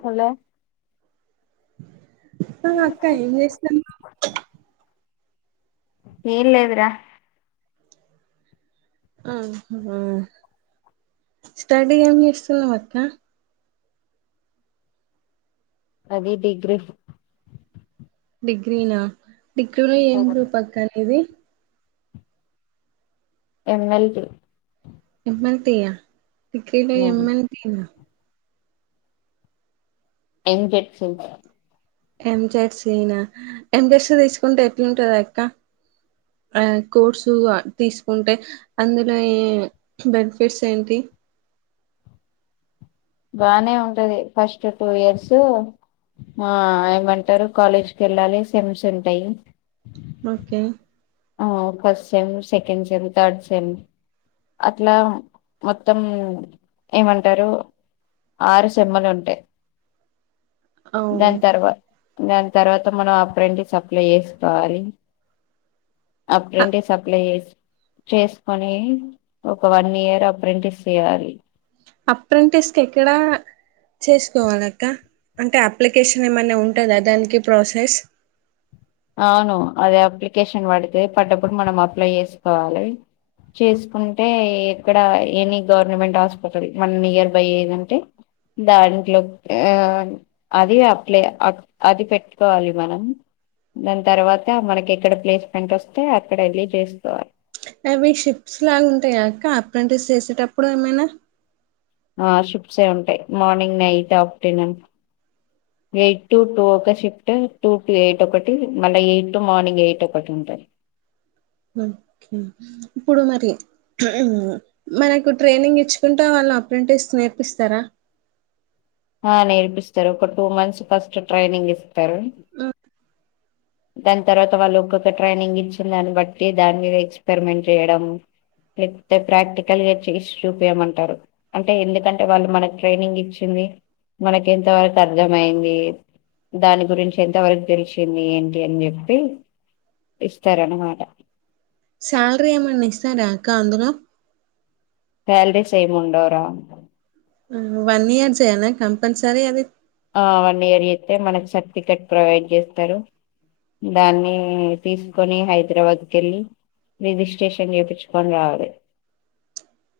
Hello ఆ అక్క ఏం చేస్తాన్నవ్ ఏం లేదుర ఆ స్టడీ ఏం చేస్తున్నవక్క? అది డిగ్రీ డిగ్రీనా డిగ్రీలో ఏం గ్రూప్ అక్క నీది ఎమ్మెల్సీ ఎమ్మెల్సీ ఈగ ఎమ్మెల్యే ఎం జెస్సి మేడం ఎంజెర్సీనా ఎంజెర్స తీసుకుంటే ఎట్లుంటంది అక్క ఆ కోర్సు తీసుకుంటే అందులో బెనిఫిట్స్ ఏంటి బానే ఉంటది ఫస్ట్ టూ ఇయర్స్ ఆ ఏమంటారు కాలేజ్కి వెళ్ళాలి సెమ్స్ ఉంటాయి ఓకే ఓ ఫస్ట్ సెమ్ సెకడ్ సెమ్ థడ్ సెమ్ అట్లా మొత్తం ఏమంటారు ఆరు సమ్మలు ఉంటాయి ఓ దాని తర్వాత దాని తర్వాత మనం అప్పుడంటి సప్లై చేసుకోవాలి అ- అప్పుడుంటే సప్లై చేసి చేసుకొని ఒక వన్ ఇయర్ అప్రెంటిస్ చేయాలి అప్రెంటిస్ ఎక్కడా చేసుకోవాలి అక్క అంటే అప్లికేషన్ ఏమైన్నా ఉంటుందా దానికి ప్రాసెస్ అవును అదే అప్లికేషన్ పడితే పడ్డప్పుడు మనం అప్లై చేసుకోవాలి చేసుకుంటే ఇక్కడ ఎనీ గవర్నమెంట్ హాస్పిటల్ మన నియర్ బై ఏదంటే దాంట్లో ఆ అది అప్లే అది పెట్టుకోవాలి మనం దాని తర్వాత మనకి ఎక్కడ ప్లేస్మెంట్ వస్తే అక్కడ వెళ్లి చేస్తవాలి అవి షిప్స్ లాగా ఉంటాయి అక అప్రంటస్ చేసేటప్పుడు ఏమైనా ఆ షిప్సే ఉంటాయి morning night afternoon eight to two ఒక షిఫ్ట్ టూ టు ఎయిట్ ఒకటి మళ్ళీ ఎయిట్ టు మార్నింగ్ ఎయిట్ ఒకటి ఉంటుంది నో సౌండ్ ఇప్పుడు మరి మనకు ట్రైనింగ్ ఇచ్చుకుంటా వాళ్ళ అప్రెంటిస్ నేర్పిస్తారా ఆ నేర్పిస్తారు ఒక టూ మంత్స్ ఫస్ట్ ట్రైనింగ్ ఇస్తారు ఉ దాని తర్వాత వాళ్ళు ఒక్కొక్క ట్రైనింగ్ ఇచ్చి దాన్ని బట్టి దాని మీద ఎక్స్పెరిమెంట్ చేయడం లేపోతే ప్రాక్టికల్గా చేసి చూపయమంటారు అంటే ఎందుకంటే వాళ్ళు మనకి ట్రైనింగ్ ఇచ్చింది మనకి ఎంత వరకు అర్థ అయింది దాని గురించి ఎంత వరకు తెలిసింది అని చెప్పి ఇస్తార అన్నమాట శాలరీ ఏమన్నాస్తా రాకా అక్క అందులో శాలరీస్ ఏముండవుర వన్ ఇయర్స్యనా కంపల్సర అది ఆ వన్ ఇయర్ అయితే మనకి సర్టిఫికెట్ ప్రొవైడ్ చేస్తారు దాన్ని తీసుకొని హైదరాబాద్ వెళ్ళి రిజిస్ట్రేషన్ చేపించుకొని రావాలి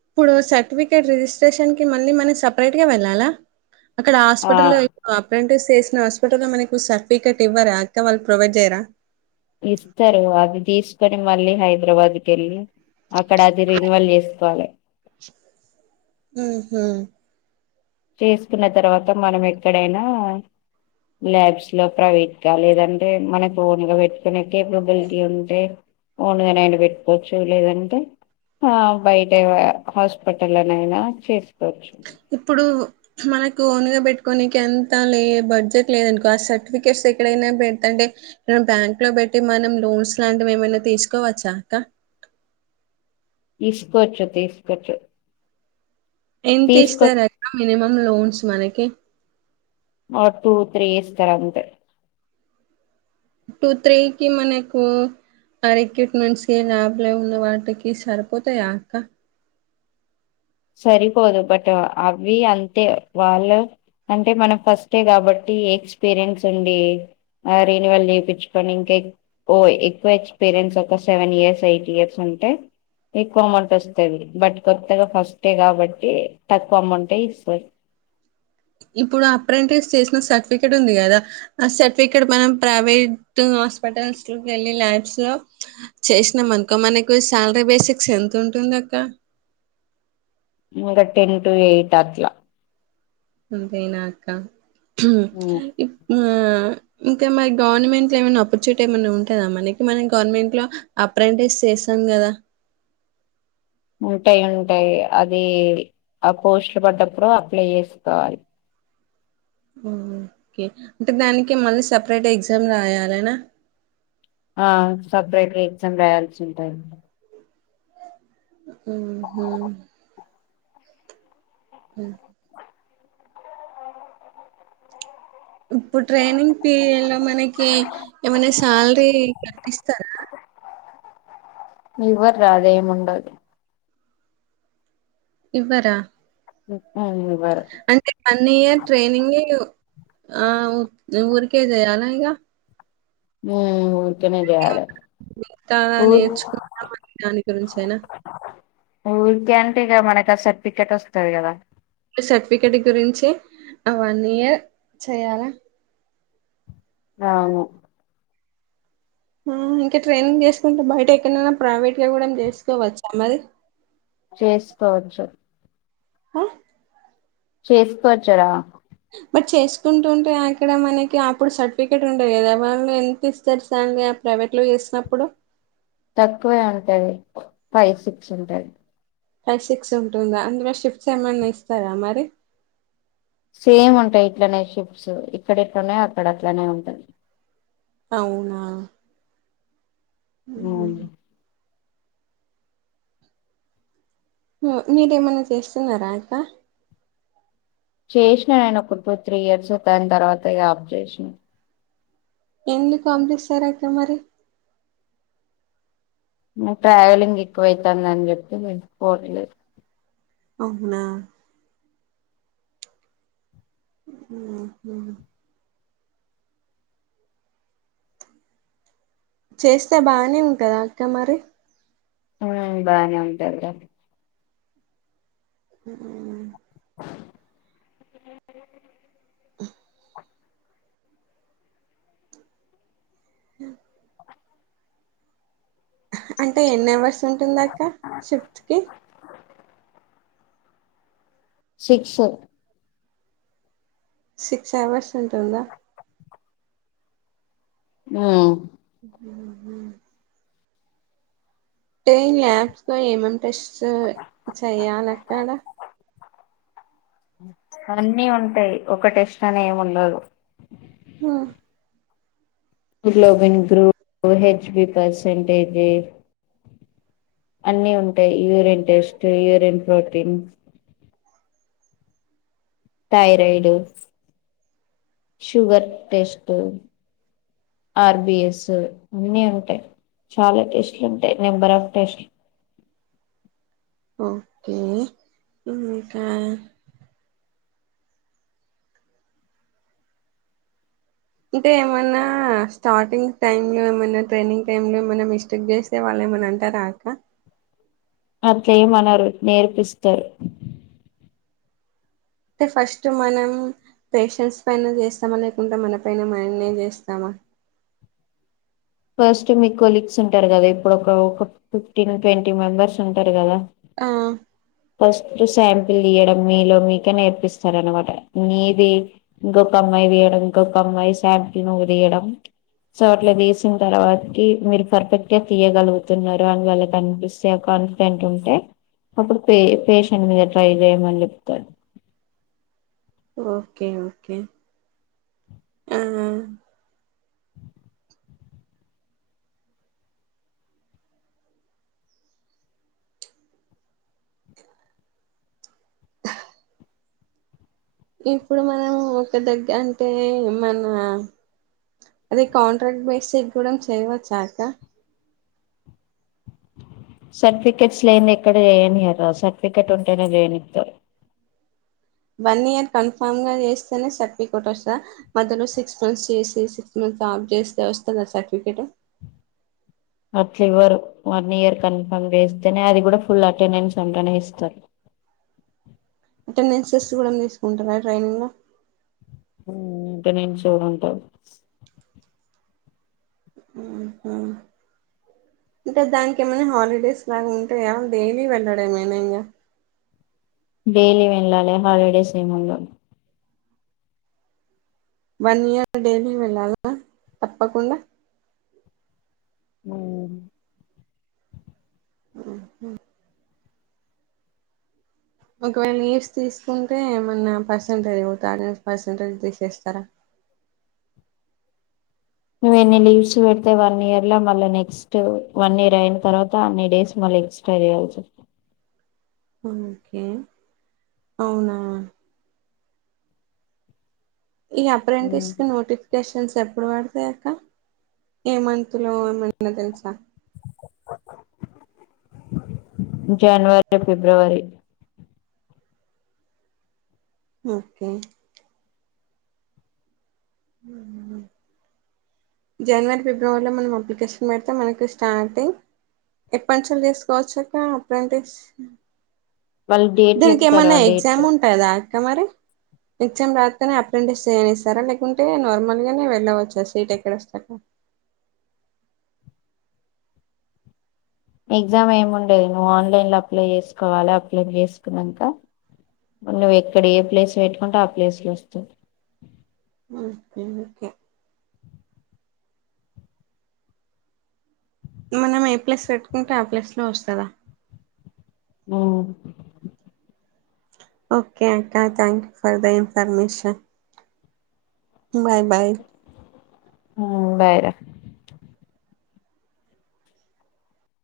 ఇప్పుడు సర్టిఫికెట్ రిజిస్ట్రేషన్కి మళ్ళీ మన సపరేట్గా వెళ్ళాలా అక్కడ ఆ హాస్పిటల్లో అప్రెంటిస్ చేేసిన హాస్పిటల్లో మనకి సర్టిఫికేట్ ఇవ్వరా అక్క వాళ్ళు ప్రొవైడ్ చేయరా ఇస్తారు అది తీసుకొని మళ్ళీ హైదరాబాద్ కి వెళ్ళి అక్కడ అది రిన్వాల్వ్ చేసుకోవాలి ఉ హ చేసుకున్న తర్వాత మనం ఎక్కడైనా ల్యాబ్స్ లో ప్రైవేట్గా లేదంటే మనకు ఓన్ గా పెట్టుకునే కెపాసిటీ ఉంటే ఓనుగనైనా పెట్టుకోవచ్చు లేదంటే ఆ బయటవ హాస్పిటల్ లోనైనా చేసుకోవచ్చు ఇప్పుడు మనకు ఒనుగా పెట్టుకోడానికి ఎంత లే బడ్జెట్ లేదనుకో ఆ సర్టిఫికెట్స్ ఎక్కడైనా పెడతంటే బ్యాంక్ లో పెట్టి మనం లోన్స్ లాంటివి ఏమైనా తీసుకోవచ్చాక తీసుకోవచ్చు తీసుకోవచ్చు ఎంత తీసుకో ఇస్తారద మినిమం లోన్స్ మనకి ఆ టూ త్రీ స్ తర అంత టూ త్రీకి మనకు అరక్యట్ నుంచి లాభలే ఉన్న వాటికి సరిపోతాయి అక్క సరిపోదు బట్ అవి అంతే వాళ్ళు అంటే మనం ఫస్టే కాబట్టి ఎక్స్పీరియన్స్ ఉండి రిన్యువల్ జీవచ్చుకొని ఇంకా ఓ ఎక్కువ ఎక్స్పీరియన్స్ ఒక సెవెన్ ఇయర్స్ ఎయిట్ ఇయర్స్ ఉ అంటే ఎక్కువ అమౌంట్ వస్తాంది బట్ కొత్తగా ఫస్ట్ అంటే కాబట్టి తక్కువ అమ్మంటేయి ఇసు ఇప్పుడు అప్రెంటిస్ చేసిన సర్టిఫికెట్ ఉంది కదా ఆ సర్టిఫికెట్ మనం ప్రైవేట్ హాస్పిటల్స్ లో వెళ్ళి ల్యాబ్స్ లో చేసినాం అనుకో మనకు శాలరీ బేసిక్స్ ఎంత ఉంటుంది నాకా మకా టెన్ టటు ఎయిట్ అత్లా అంతేనాక్క ఉమ్, ఇ ఇంకా మరి గవర్నమెంట్ లో ఏమైనా ఆపర్చునిటీ ఏమన్నా ఉంటాందా మనకి మన గవర్నమెంట్ లో అప్రెంటిస్ చేసాం కదా ఉంటాయి ఉంటాయి అది ఆ పోస్ట్లు పడ్డప్పుడు అప్లై చేసుకోవాలి ఓకే అంటే దానికి మళ్ళీ సపరేట్ ఎగ్జామ్ రాయాలనా ఆ సపరేట్ ఎగ్జామ్ రాయాల్సి ఉంటాయి ఆహా ఆ ఇప్పుడు ట్రైనింగ్ పీరియడ్ లో మనకి ఏమైనా శాలరీ కట్టిస్తారా ఇవర్ రాదయంము ఉండ అది ఇవ్వరా ఉమ్, ఇవ్వరు అంటే వన్ ఇయర్ ట్రైనింగ్ ఆఊ ఉఊరుక జయాలయగా ఉమ్ నే బారు మిగతా ఊరిక నేర్చుకుంటాం అనే దాని గురించేనా ఏంట ఇక మనక సర్టిఫికెట్ వస్తుంది కదా సర్టిఫికెట్ గురించి వన్ ఇయర్ చెయాలా ఆను ఆ ఇంకా ట్రైనింగ్ చేసుకుంటే బయట ఎక్కడనైనా ప్రైవేట్ గా కూడా చేసుకోవచ్చా మరి చేసుకోవచ్చు ఆ చేసుకోవచ్చారా బట్ చేసుకుంటుంటే అక్కడ మనకి అప్పుడు సర్టిఫికెట్ ఉంటయి కదా వాళ్ళు ఎంత ఇస్తారు సార్ ప్రైవేట్ లో చేసినప్పుడు తక్కువే ఉంటది ఫైవ్ సిక్స్ ఉంటది ఫైవ్ సిక్స్ ఉంటుందా అందులో షిఫ్ట్స్ ఏమన్నా ఇస్తారా మరి సేమ్ ఉంటాయి ఇట్లనే షిఫట్స్ ఇక్కడ ఎట్లా ఉన్నాయో అక్కడ అట్లనే ఉంటుంది అవునా హ ఉమ్ మీరేమన్నా చేస్తున్నారా ఇక చేసినా నేన ఒక టూ త్రీ ఇయర్స్ తాని తర్వాత ఇ ఆబ్ చేసినా ఎన్లు కాంప్లీ సార్క మరి ట్రావెలింగ్ ఎక్కువైతుందని చెప్పి ఫన్లేదు అవునా ఆ చేస్తే బానేం కదా అక్క మరి ఆ బానే ఉంటాారుద అ హ అంటే ఎన్ని అవర్స్ ఉంటుంది అక్క షిఫ్త్ కి సిక్స్ సిక్స్ అవర్స్ ఉంటుందా ఆ హ అే ల్యాబ్స్ త ఏమేం టెస్ట్ చెయ్యాలి అక్కడా అన్నీ ఉంటాయి ఒక టెస్ట్ అని ఏమి ఉండదు ఆ హోగ్లోబన్ గ్రూప్ హెచ్బి పర్సెంటేజే అన్నిీ ఉంటాయి urine test urine protein thyroid sugar test RBS అన్నిీ ఉంటాయి చాలా టేస్ట్లు ఉంటాయి నెంబర్ ఆఫ్ టేస్ట్లు ఓకే ఇకా అంటే ఏమన్నా స్టార్టింగ్ టైమ్ లో ఏమైన్నా ట్రైనింగ్ టైమ్ లో ఏమైన్నా మిస్టేక్ చేస్తే వాళ్ళ ఏమ నంటారా అక్క అంతే మనరు నేర్పిస్తారు అంటే ఫస్ట్ మనం పేషెన్స్ పైన చేస్తామా లేకుంటడా మన పైన మంనే చేస్తామా ఫస్ట్ మీ కొలీగ్స్ ఉంటారు కదా ఇప్పుడు ఒక ఫిఫ్టీన్ ట్వంటీ మెంబర్స్ ఉంటారు కదా ఆ అస్ శాంపిల్ తీయడం మీలో మీకే నేర్పిస్తార అనమాట నీది ఇంకొక అమ్మాయి ంొ అయిాంల్ నుయ సో అట్ల తీ విన తర్వాత మీరు పర్ఫెక్ట్ గా తీయగలుగుతున్నారు అని వాళ్ళకి కనిపిస్తే కాన్ఫిడెంట్ ఉంటే అప్పుడు పే పేషెంట్ మీద ట్రై చేయమని చెప్తాడు ఓకే ఓకే ఆ ఇప్పుడు మనం ఒక దగ్గ అంటే మన అదే కాంట్రాక్ట్ బేస్ కూడా చేయవచ్చాక సర్టిఫికెట్స్ లేని ఇక్కడ ఏయనియ సర్టిఫికెట్ ఉంటేనేది వని ఇస్తారు అ వన్ ఇయర్ కన్ఫామ్ గా చేస్తేనే చెప్ప కొట్టా సార్ మొలో సిక్స్ మంత్స్ చేసే సిక్స్ మంత్స్ ాబ్ చేస్తే వ వస్తుంద సర్టిఫికేట్ అట్లు ఇవ్వరు వన్ ఇయర్ కన్ఫర్మ్ వేస్తేనే అది కూడా ఫుల్ అటెండెన్స్ అంటనే ఇస్తారు అటెండెన్సెస్ కూడా తీసుకుంటారా ట్రైనింగ్లో ఇంట నేను చూడుంటాారు ఇకా అంటే దానికి ఏమైనా హాలిడేస్ లాగా ఉంటాయా డైలీ వెళ్ళడ ఏమైనా ఇంకా డెయిలీ వెళ్ళాలే హాలిడేస్ ఏ ముండ వన్ ఇయర్ డైలీ వెళ్ళాల తప్పకుండా ఆ హ్మ్మ్ ఒకవేళ లీవ్స్ తీసుకుంటే ఏమన్నా పర్సంటేజ్ పోతాదా అటెండెన్స్ పర్సంటేజ్ తీసేస్తారా నువ్వ ఎన్ని లీవ్స్ పెడితే వన్ ఇయర్ లో మళ్ళ నెక్స్ట్ వన్ ఇయర్ అయిన తర్వాత అన్ని డేస్ మళ్ళ ఎక్సైజ్ ఓకే అవునా ఈ అప్రెంటిస్ కి వస్తుంది నోటిఫికేషన్ తెలుసా ఎప్పుడు పడతాయి అక్క ఈ మంత్ లో ఏమైన్నా తెలుసా జనవరి టు ఫిబ్రవరి ఓకే హ జనవరి ఫిబ్రవరిలో మనం అప్లికేషన్ పెడితే మనకి స్టార్టింగ్ ఎప్పటినుంచి చేసుకోవచ్చు అక్క అప్రిటెస్ వాళ్ళు డేట్ దీనికి చెప్తారు ఏమన్నా ఆ డేట్ ఎగ్జామ్ ఉంటదా అక్క మరి ఎక్జామ్ రాస్తేనే అప్రెంటేస్ చేయనేస్తారా లేకుంటే నార్మల్ గానే వెళ్ళవచ్చా సీట్ ఎక్కడ వస్త చెప్పు ఎగ్జామ్ ఏము ఉండేది నువ్వు ఆన్లైన్ లో అప్లై చేసుకోవాలి అప్లై చేసుకున్నాక నువ్వు ఎక్కడ ఏ ప్లేస్ పెట్టుకుంటె ఆ ప్లేస్ లో వస్తు అ ఓకే మనం ఏ ప్లేస్ పెట్టుకుంటే ఆ ప్లేస్ లో వస్తుందా హ్మ్ ఓకే అక్కా thank you for the information bye bye bye రా